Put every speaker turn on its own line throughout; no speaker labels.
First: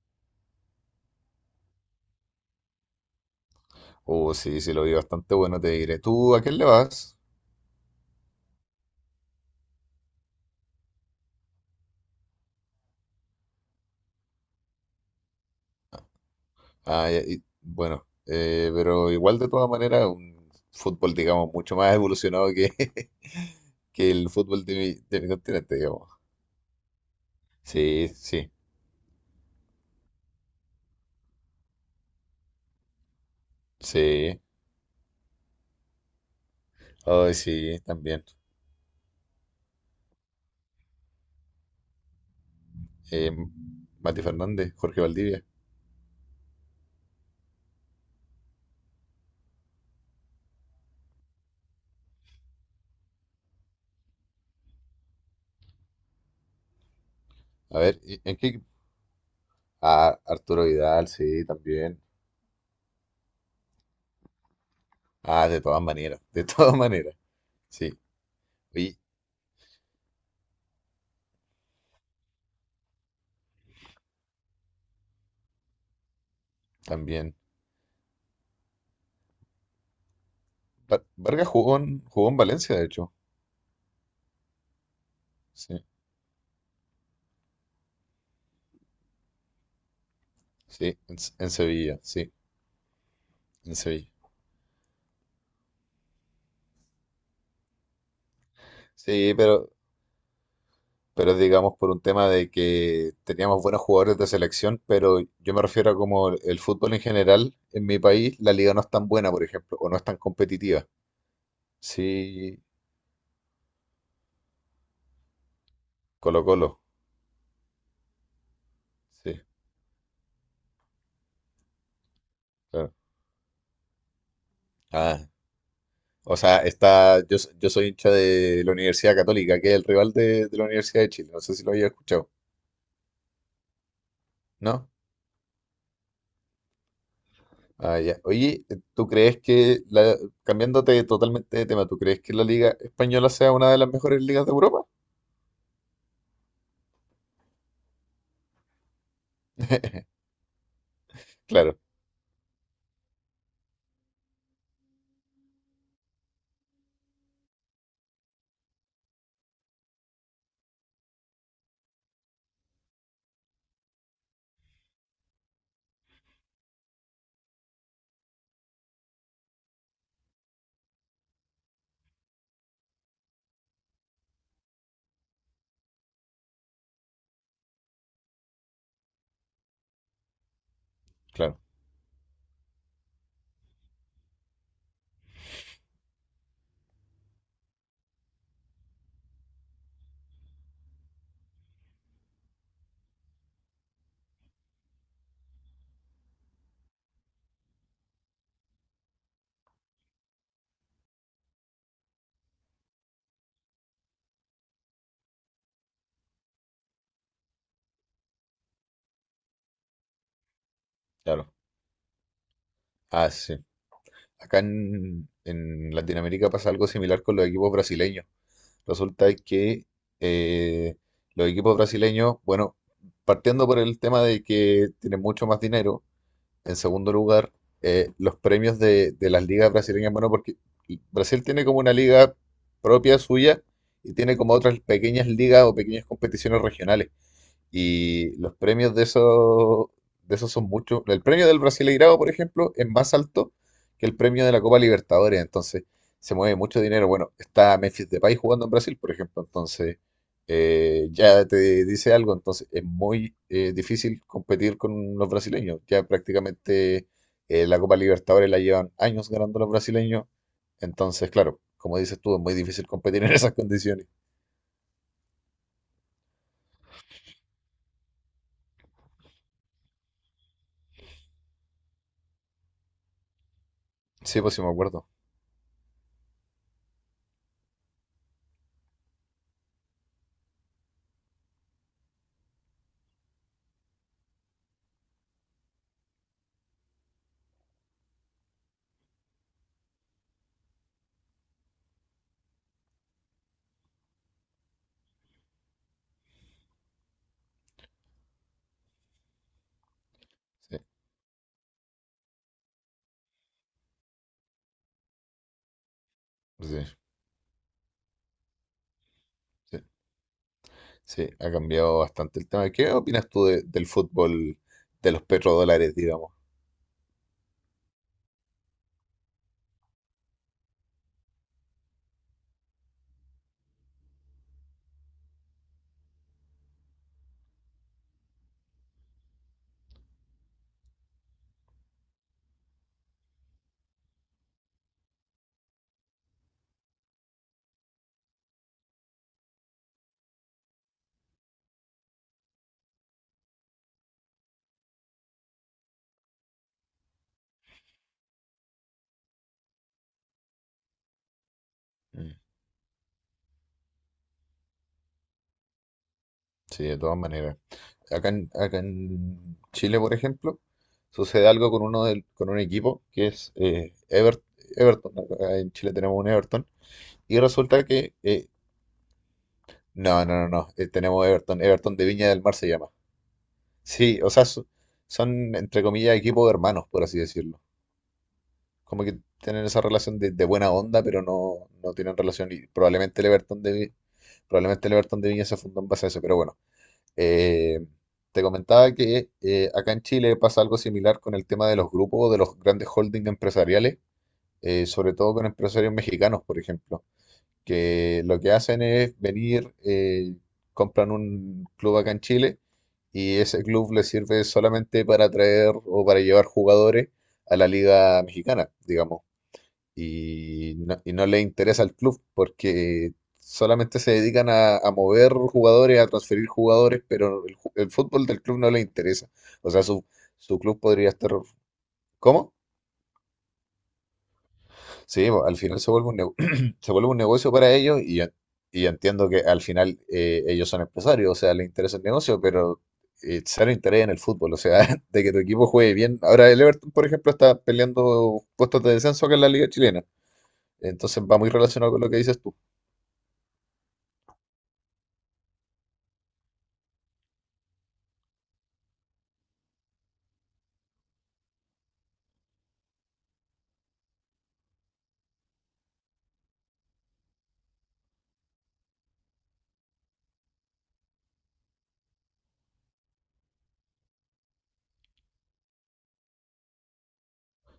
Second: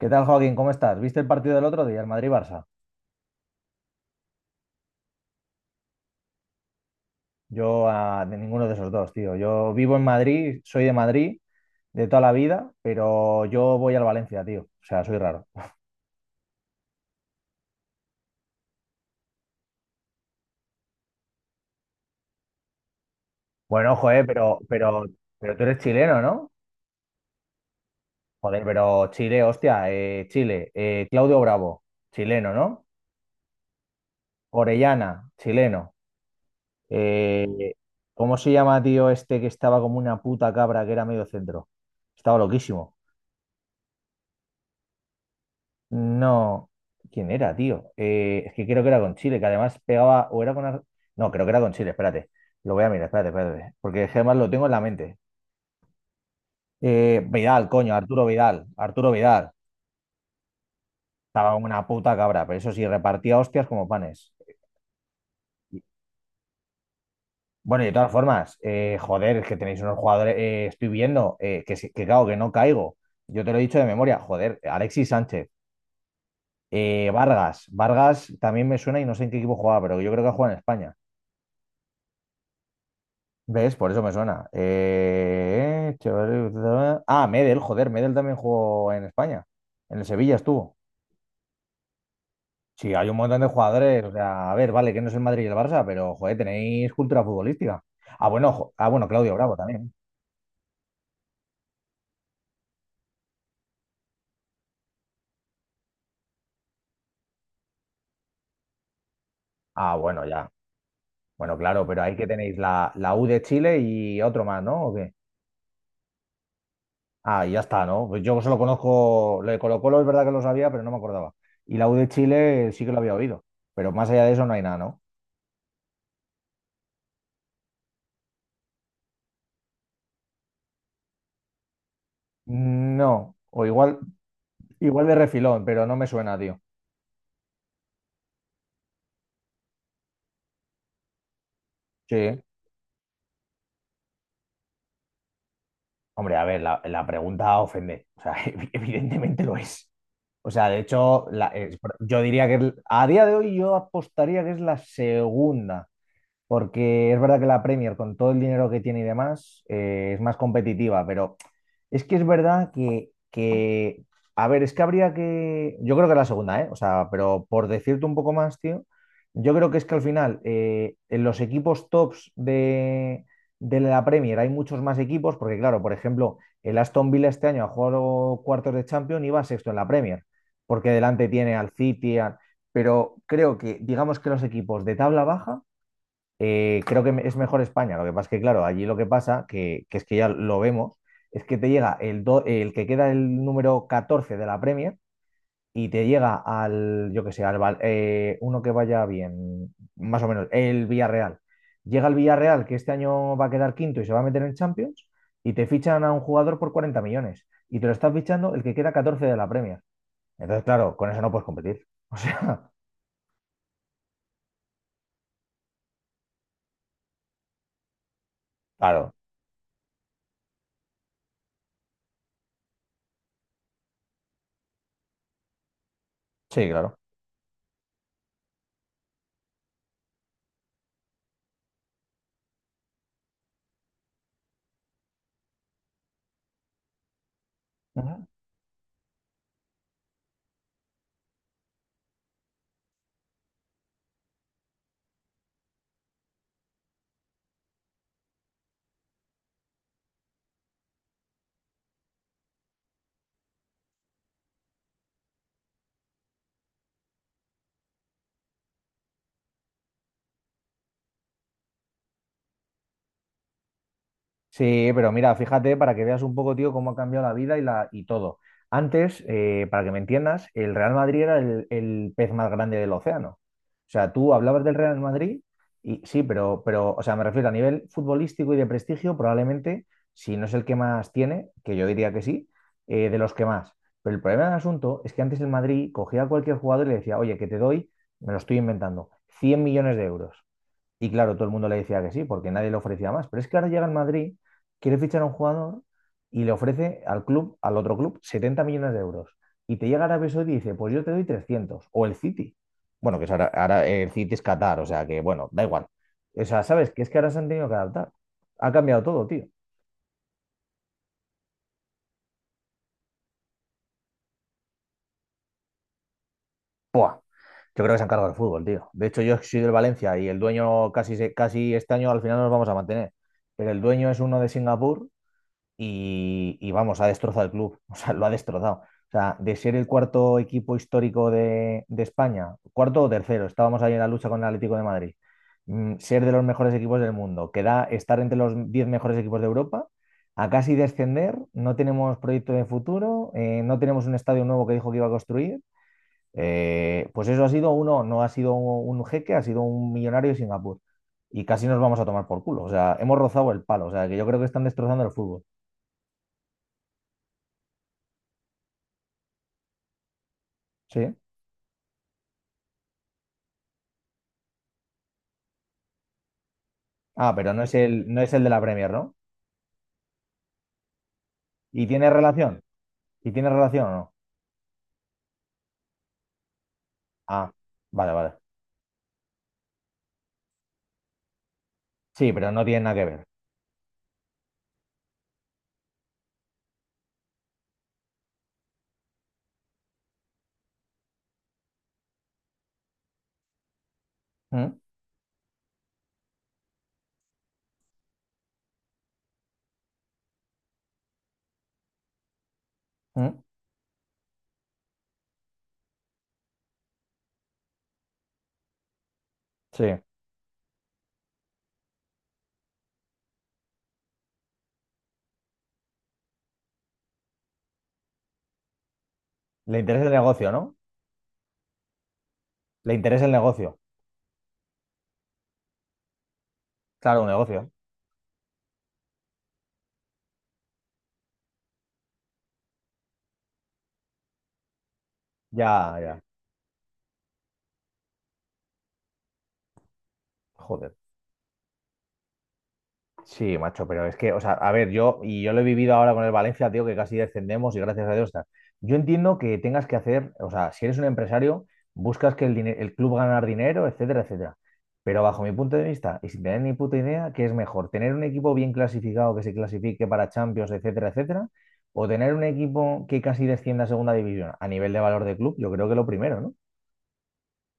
¿Qué tal, Joaquín? ¿Cómo estás? ¿Viste el partido del otro día, el Madrid-Barça?
Oh, sí, sí, lo vi bastante bueno, te diré. ¿Tú a quién le vas?
Yo de ninguno de esos dos, tío. Yo vivo en Madrid, soy de Madrid de toda la vida, pero yo voy al Valencia, tío. O sea, soy raro.
Ah, ya, pero igual de todas maneras, un fútbol, digamos, mucho más evolucionado que,
Bueno,
que
joder,
el
pero,
fútbol de
pero,
mi
pero tú
continente,
eres
digamos.
chileno, ¿no?
Sí, sí,
Joder, pero Chile, hostia, Chile, Claudio Bravo, chileno, ¿no?
sí.
Orellana, chileno.
Ay,
Eh,
sí, también.
¿Cómo se llama, tío, este que estaba como una puta cabra que era medio centro? Estaba loquísimo.
Eh, Mati Fernández, Jorge Valdivia.
No, ¿quién era, tío? Es que creo que era con Chile, que además pegaba, o era con. No, creo que era con Chile, espérate. Lo voy a mirar, espérate, espérate. Porque es que además lo tengo en la mente. Vidal,
A
coño,
ver,
Arturo
¿en qué
Vidal,
equipo?
Arturo Vidal.
Ah, Arturo Vidal, sí,
Estaba como una
también.
puta cabra, pero eso sí, repartía hostias como panes.
Ah, de todas maneras, de todas maneras.
Bueno, y de
Sí,
todas formas,
y
joder, es que tenéis unos jugadores, estoy viendo, que claro, que no caigo. Yo te lo he dicho de memoria, joder, Alexis Sánchez,
también.
Vargas, Vargas también me suena y no sé en qué equipo jugaba, pero yo creo que juega en España.
Vargas jugó jugó en Valencia, de hecho.
¿Ves? Por eso me suena.
Sí.
Medel, joder, Medel también jugó en España. En el Sevilla estuvo.
Sí, en Sevilla, sí,
Sí, hay un montón de
en
jugadores.
Sevilla.
O sea, a ver, vale, que no es el Madrid y el Barça, pero joder, tenéis cultura futbolística. Ah, bueno, Claudio
Sí,
Bravo también.
pero digamos por un tema de que teníamos buenos jugadores de selección, pero yo me refiero a como el fútbol en general, en mi país, la liga no es tan buena, por ejemplo, o
Ah,
no es tan
bueno, ya.
competitiva.
Bueno, claro, pero ahí que tenéis
Sí,
la, U de Chile y otro más, ¿no? ¿O qué?
Colo-Colo,
Ah, y ya está, ¿no? Pues yo solo conozco,
sí,
lo de Colo-Colo es verdad que lo sabía, pero no me acordaba. Y la U de Chile sí que
claro.
lo había oído, pero más allá de eso no hay nada, ¿no?
Ah, o sea, está, yo soy hincha de la Universidad Católica, que es el rival de la Universidad de Chile, no sé si lo había escuchado,
No, o igual.
¿no?
Igual de refilón, pero no me suena, tío.
Ah, ya. Oye, ¿tú crees que, la, cambiándote totalmente de tema, ¿tú crees que
Sí.
la Liga Española sea una de las mejores ligas de Europa?
Hombre, a ver, la pregunta ofende. O sea, evidentemente lo es. O sea, de hecho,
Claro,
yo diría que a día de hoy yo apostaría que es la segunda. Porque es verdad que la Premier, con todo el dinero que tiene y demás, es más competitiva, pero es que es verdad a ver, es que habría que, yo creo que la segunda, ¿eh? O sea, pero por decirte un poco más, tío, yo creo que es que al final en los equipos tops de la Premier hay muchos más equipos, porque claro, por ejemplo, el Aston Villa este año ha jugado cuartos de Champions y va sexto en la Premier, porque delante tiene
claro,
al City, pero creo que, digamos que los equipos de tabla baja creo que es mejor España. Lo que pasa es que, claro, allí lo que pasa, que es que ya lo vemos, es que te llega el que queda el número 14 de la Premier y te llega al, yo que sé, uno que vaya bien, más o menos, el Villarreal. Llega el Villarreal, que este año va a quedar quinto y se va a meter en Champions, y te fichan a un jugador por 40 millones. Y te lo estás fichando el que queda 14 de la Premier. Entonces, claro, con eso no puedes
claro.
competir. O sea,
Ah, sí. Acá en Latinoamérica pasa algo similar con los equipos brasileños.
claro,
Resulta que eh, los equipos brasileños, bueno, partiendo por el tema de que tienen mucho más dinero.
sí,
En
claro.
segundo lugar, los premios de las ligas brasileñas, bueno, porque Brasil tiene como una liga propia suya y tiene como otras pequeñas ligas o pequeñas competiciones regionales. Y los premios de esos son muchos. El premio del Brasileirao, por ejemplo, es más alto que el premio de la Copa Libertadores. Entonces, se mueve mucho dinero. Bueno, está Memphis Depay jugando en Brasil, por ejemplo. Entonces, ya te dice algo. Entonces, es muy difícil competir con los brasileños. Ya prácticamente la Copa Libertadores la llevan años ganando los brasileños. Entonces, claro, como dices tú, es muy difícil competir en esas condiciones.
Sí, pero mira, fíjate para que veas un poco, tío, cómo ha cambiado la vida y todo. Antes, para que me entiendas, el Real Madrid era el pez más grande del océano. O sea, tú
Sí, pues sí,
hablabas
me
del Real
acuerdo.
Madrid y sí, pero, o sea, me refiero a nivel futbolístico y de prestigio, probablemente, si no es el que más tiene, que yo diría que sí, de los que más. Pero el problema del asunto es que antes el Madrid cogía a cualquier jugador y le decía, oye, que te doy, me lo estoy inventando, 100 millones de euros. Y claro, todo el mundo le decía que sí, porque nadie le ofrecía más. Pero es que ahora llega al Madrid, quiere fichar a un jugador y le ofrece al club, al otro club, 70 millones de euros. Y te llega Arabia Saudí y dice,
Sí,
pues yo te doy 300. O el City. Bueno, que es ahora, el City es Qatar, o sea que, bueno, da igual. O sea,
sí,
¿sabes? Que es que ahora se han tenido que adaptar. Ha cambiado todo, tío.
sí. Sí, ha cambiado bastante el tema. ¿Qué opinas tú del fútbol, de los petrodólares, digamos?
¡Puah! Yo creo que se han cargado el fútbol, tío. De hecho, yo soy del Valencia y el dueño casi este año al final nos vamos a mantener. Pero el dueño es uno de Singapur y vamos, ha destrozado el club, o sea, lo ha destrozado. O sea, de ser el cuarto equipo histórico de España, cuarto o tercero, estábamos ahí en la lucha con el Atlético de Madrid, ser de los mejores equipos del mundo, que da estar entre los 10 mejores equipos de Europa, a casi descender, no tenemos proyecto de futuro, no tenemos un estadio nuevo que dijo que iba a construir, pues eso ha sido uno, no ha sido un jeque, ha sido un millonario de Singapur. Y casi nos vamos a tomar
Mm,
por culo. O sea, hemos rozado el palo. O sea, que yo creo que están destrozando el fútbol.
sí, de todas maneras. Acá acá en Chile, por ejemplo,
Sí.
sucede algo con uno del, con un equipo que es Everton. Acá en Chile tenemos un Everton.
Ah,
Y
pero no es
resulta
el,
que...
de la Premier, ¿no?
no, no, no, no. Tenemos Everton.
¿Y
Everton de
tiene
Viña del Mar
relación?
se llama.
¿Y tiene relación o no?
Sí, o sea, son, entre comillas, equipos hermanos, por así
Ah,
decirlo.
vale, vale.
Como que tienen esa relación de buena onda, pero no, no tienen
Sí, pero
relación.
no
Y
tiene nada que
probablemente
ver.
el Everton de, Vi- probablemente el Everton de Viña se fundó en base a eso. Pero bueno, eh, te comentaba que acá en Chile pasa algo similar con el tema de los grupos, de los grandes holdings empresariales,
¿Mm?
sobre todo con empresarios mexicanos, por ejemplo, que lo que hacen es venir, compran un club acá en Chile y
¿Mm?
ese club les sirve solamente para traer o para llevar jugadores a la liga mexicana, digamos,
Sí.
y no le interesa al club porque solamente se dedican a mover jugadores, a transferir jugadores, pero el fútbol del club no le interesa. O
Le
sea, su,
interesa el negocio,
su
¿no?
club podría estar... ¿Cómo?
Le interesa el negocio.
Sí, bo, al final se vuelve un se vuelve un
Claro, un
negocio
negocio.
para ellos y ya entiendo que al final ellos son empresarios, o sea, les interesa el negocio, pero cero interés en el fútbol, o sea, de que tu equipo juegue
Ya,
bien.
ya.
Ahora el Everton, por ejemplo, está peleando puestos de descenso acá en la Liga Chilena,
Joder.
entonces va muy relacionado con lo que dices tú.
Sí, macho, pero es que, o sea, a ver, y yo lo he vivido ahora con el Valencia, tío, que casi descendemos y gracias a Dios está. Yo entiendo que tengas que hacer, o sea, si eres un empresario, buscas que el club ganar dinero, etcétera, etcétera. Pero bajo mi punto de vista, y sin tener ni puta idea, ¿qué es mejor? ¿Tener un equipo bien clasificado que se clasifique para Champions, etcétera, etcétera? ¿O tener un equipo que casi descienda a segunda división? A nivel de valor de club, yo creo que lo primero, ¿no?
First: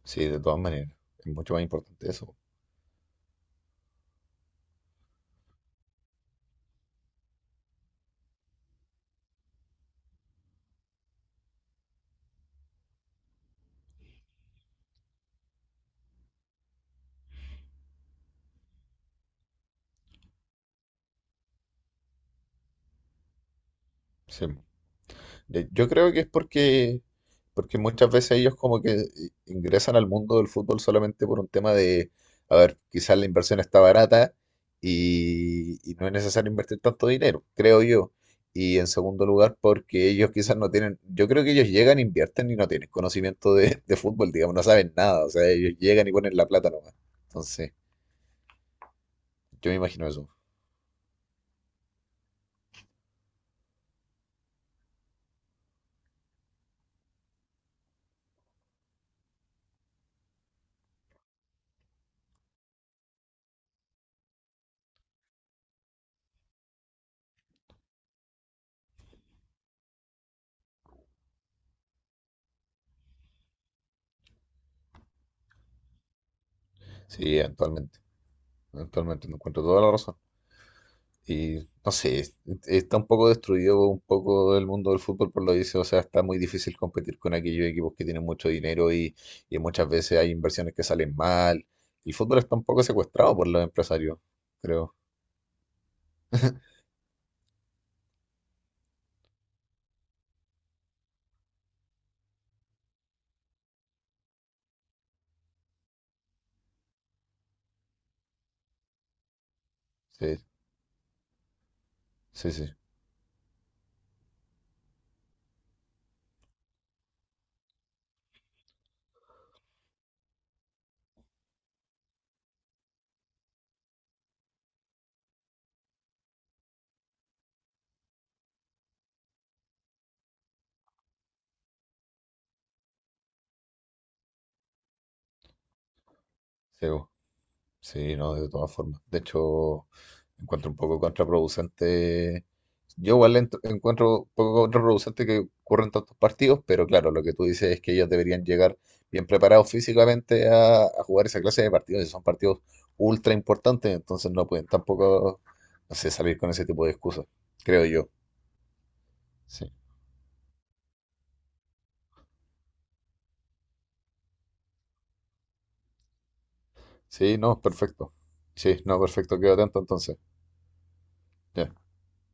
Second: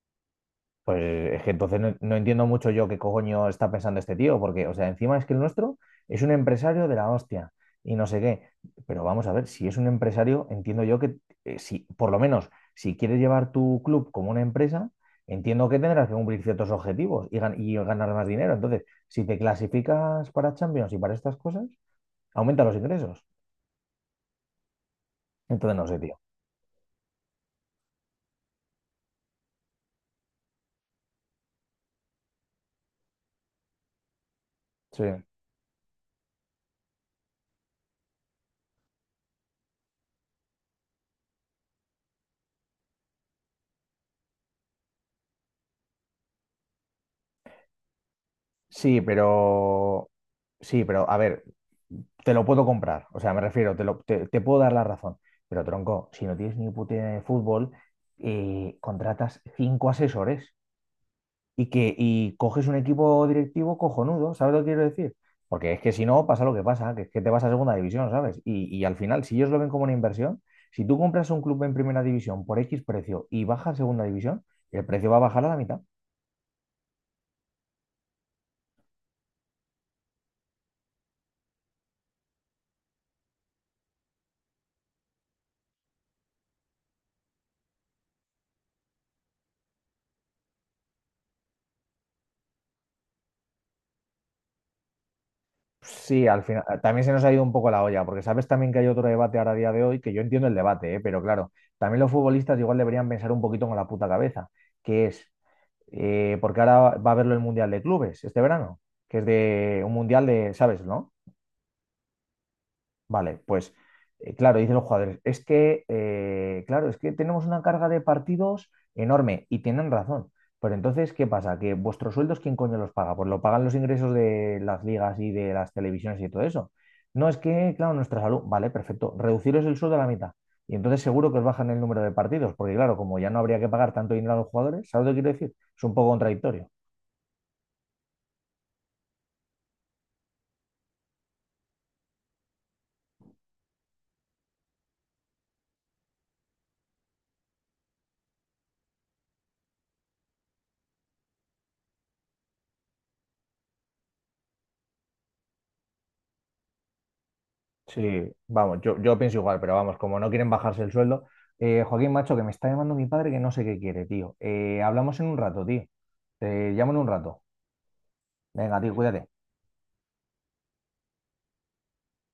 Sí, de todas maneras. Es
Pues es que
mucho más
entonces no,
importante
no
eso.
entiendo mucho yo qué coño está pensando este tío, porque, o sea, encima es que el nuestro es un empresario de la hostia y no sé qué. Pero vamos a ver, si es un empresario, entiendo yo que, si, por lo menos, si quieres llevar tu club como una empresa, entiendo que tendrás que cumplir ciertos objetivos y ganar más dinero. Entonces, si te clasificas para Champions y para estas cosas, aumenta los ingresos.
Sí. Yo
Entonces, no
yo
sé,
creo
tío.
que es porque, porque muchas veces ellos como que ingresan al mundo del fútbol solamente por un tema de, a ver, quizás la inversión está barata
Sí.
y no es necesario invertir tanto dinero, creo yo. Y en segundo lugar, porque ellos quizás no tienen, yo creo que ellos llegan, invierten y no tienen conocimiento de fútbol, digamos, no saben nada. O sea, ellos llegan y ponen la plata nomás. Entonces,
Sí,
yo me imagino
pero.
eso.
Sí, pero a ver, te lo puedo comprar. O sea, me refiero, te puedo dar la razón. Pero tronco, si no tienes ni puta idea de fútbol, contratas cinco asesores y coges un equipo directivo cojonudo, ¿sabes lo que quiero decir? Porque es que si no, pasa lo que pasa, que es que te vas a segunda división, ¿sabes? Y al final, si ellos lo ven como una inversión, si tú compras un club en primera división por X precio y baja a segunda división, el precio va a bajar a la mitad.
Sí, eventualmente. Eventualmente, me encuentro toda la razón. Y no sé, está un poco destruido un poco el mundo del fútbol por lo dice, o sea, está muy difícil competir con aquellos equipos que tienen mucho dinero y muchas veces hay inversiones que salen mal. El fútbol está un poco secuestrado por los empresarios, creo.
Sí, al final también se nos ha ido un poco la olla, porque sabes también que hay otro debate ahora a día de hoy, que yo entiendo el debate, ¿eh? Pero claro, también los futbolistas igual deberían pensar un poquito con la puta cabeza, que es, porque ahora va a haberlo el Mundial de Clubes este verano, que es de un Mundial
Sí,
de, ¿sabes, no?
sí, sí,
Vale, pues claro, dicen los jugadores, es que, claro, es que tenemos una carga de partidos enorme y tienen razón. Pero entonces, ¿qué pasa? Que vuestros sueldos, ¿quién coño los paga? Pues lo pagan los ingresos de las ligas y de las televisiones y todo eso. No, es que, claro, nuestra salud, vale, perfecto, reduciros el sueldo a la mitad. Y entonces seguro que os bajan el número de partidos, porque claro, como ya no habría que pagar tanto dinero a los jugadores, ¿sabes lo que quiero decir? Es un poco contradictorio.
sí. Sí, no, de todas formas. De hecho, encuentro un poco contraproducente. Yo igual encuentro un poco contraproducente que ocurran tantos partidos, pero claro, lo que tú dices es que ellos deberían llegar bien preparados físicamente a jugar esa clase de partidos. Y son partidos ultra importantes, entonces no pueden tampoco, no sé, salir con ese tipo de excusas, creo yo.
Sí, vamos, yo pienso igual,
Sí,
pero vamos, como no quieren bajarse el sueldo, Joaquín, macho, que me está llamando mi padre que no sé qué quiere, tío. Hablamos en un rato, tío. Te llamo en un
sí,
rato.
no, perfecto. Sí,
Venga, tío,
no,
cuídate.
perfecto, quedo atento entonces. Ya.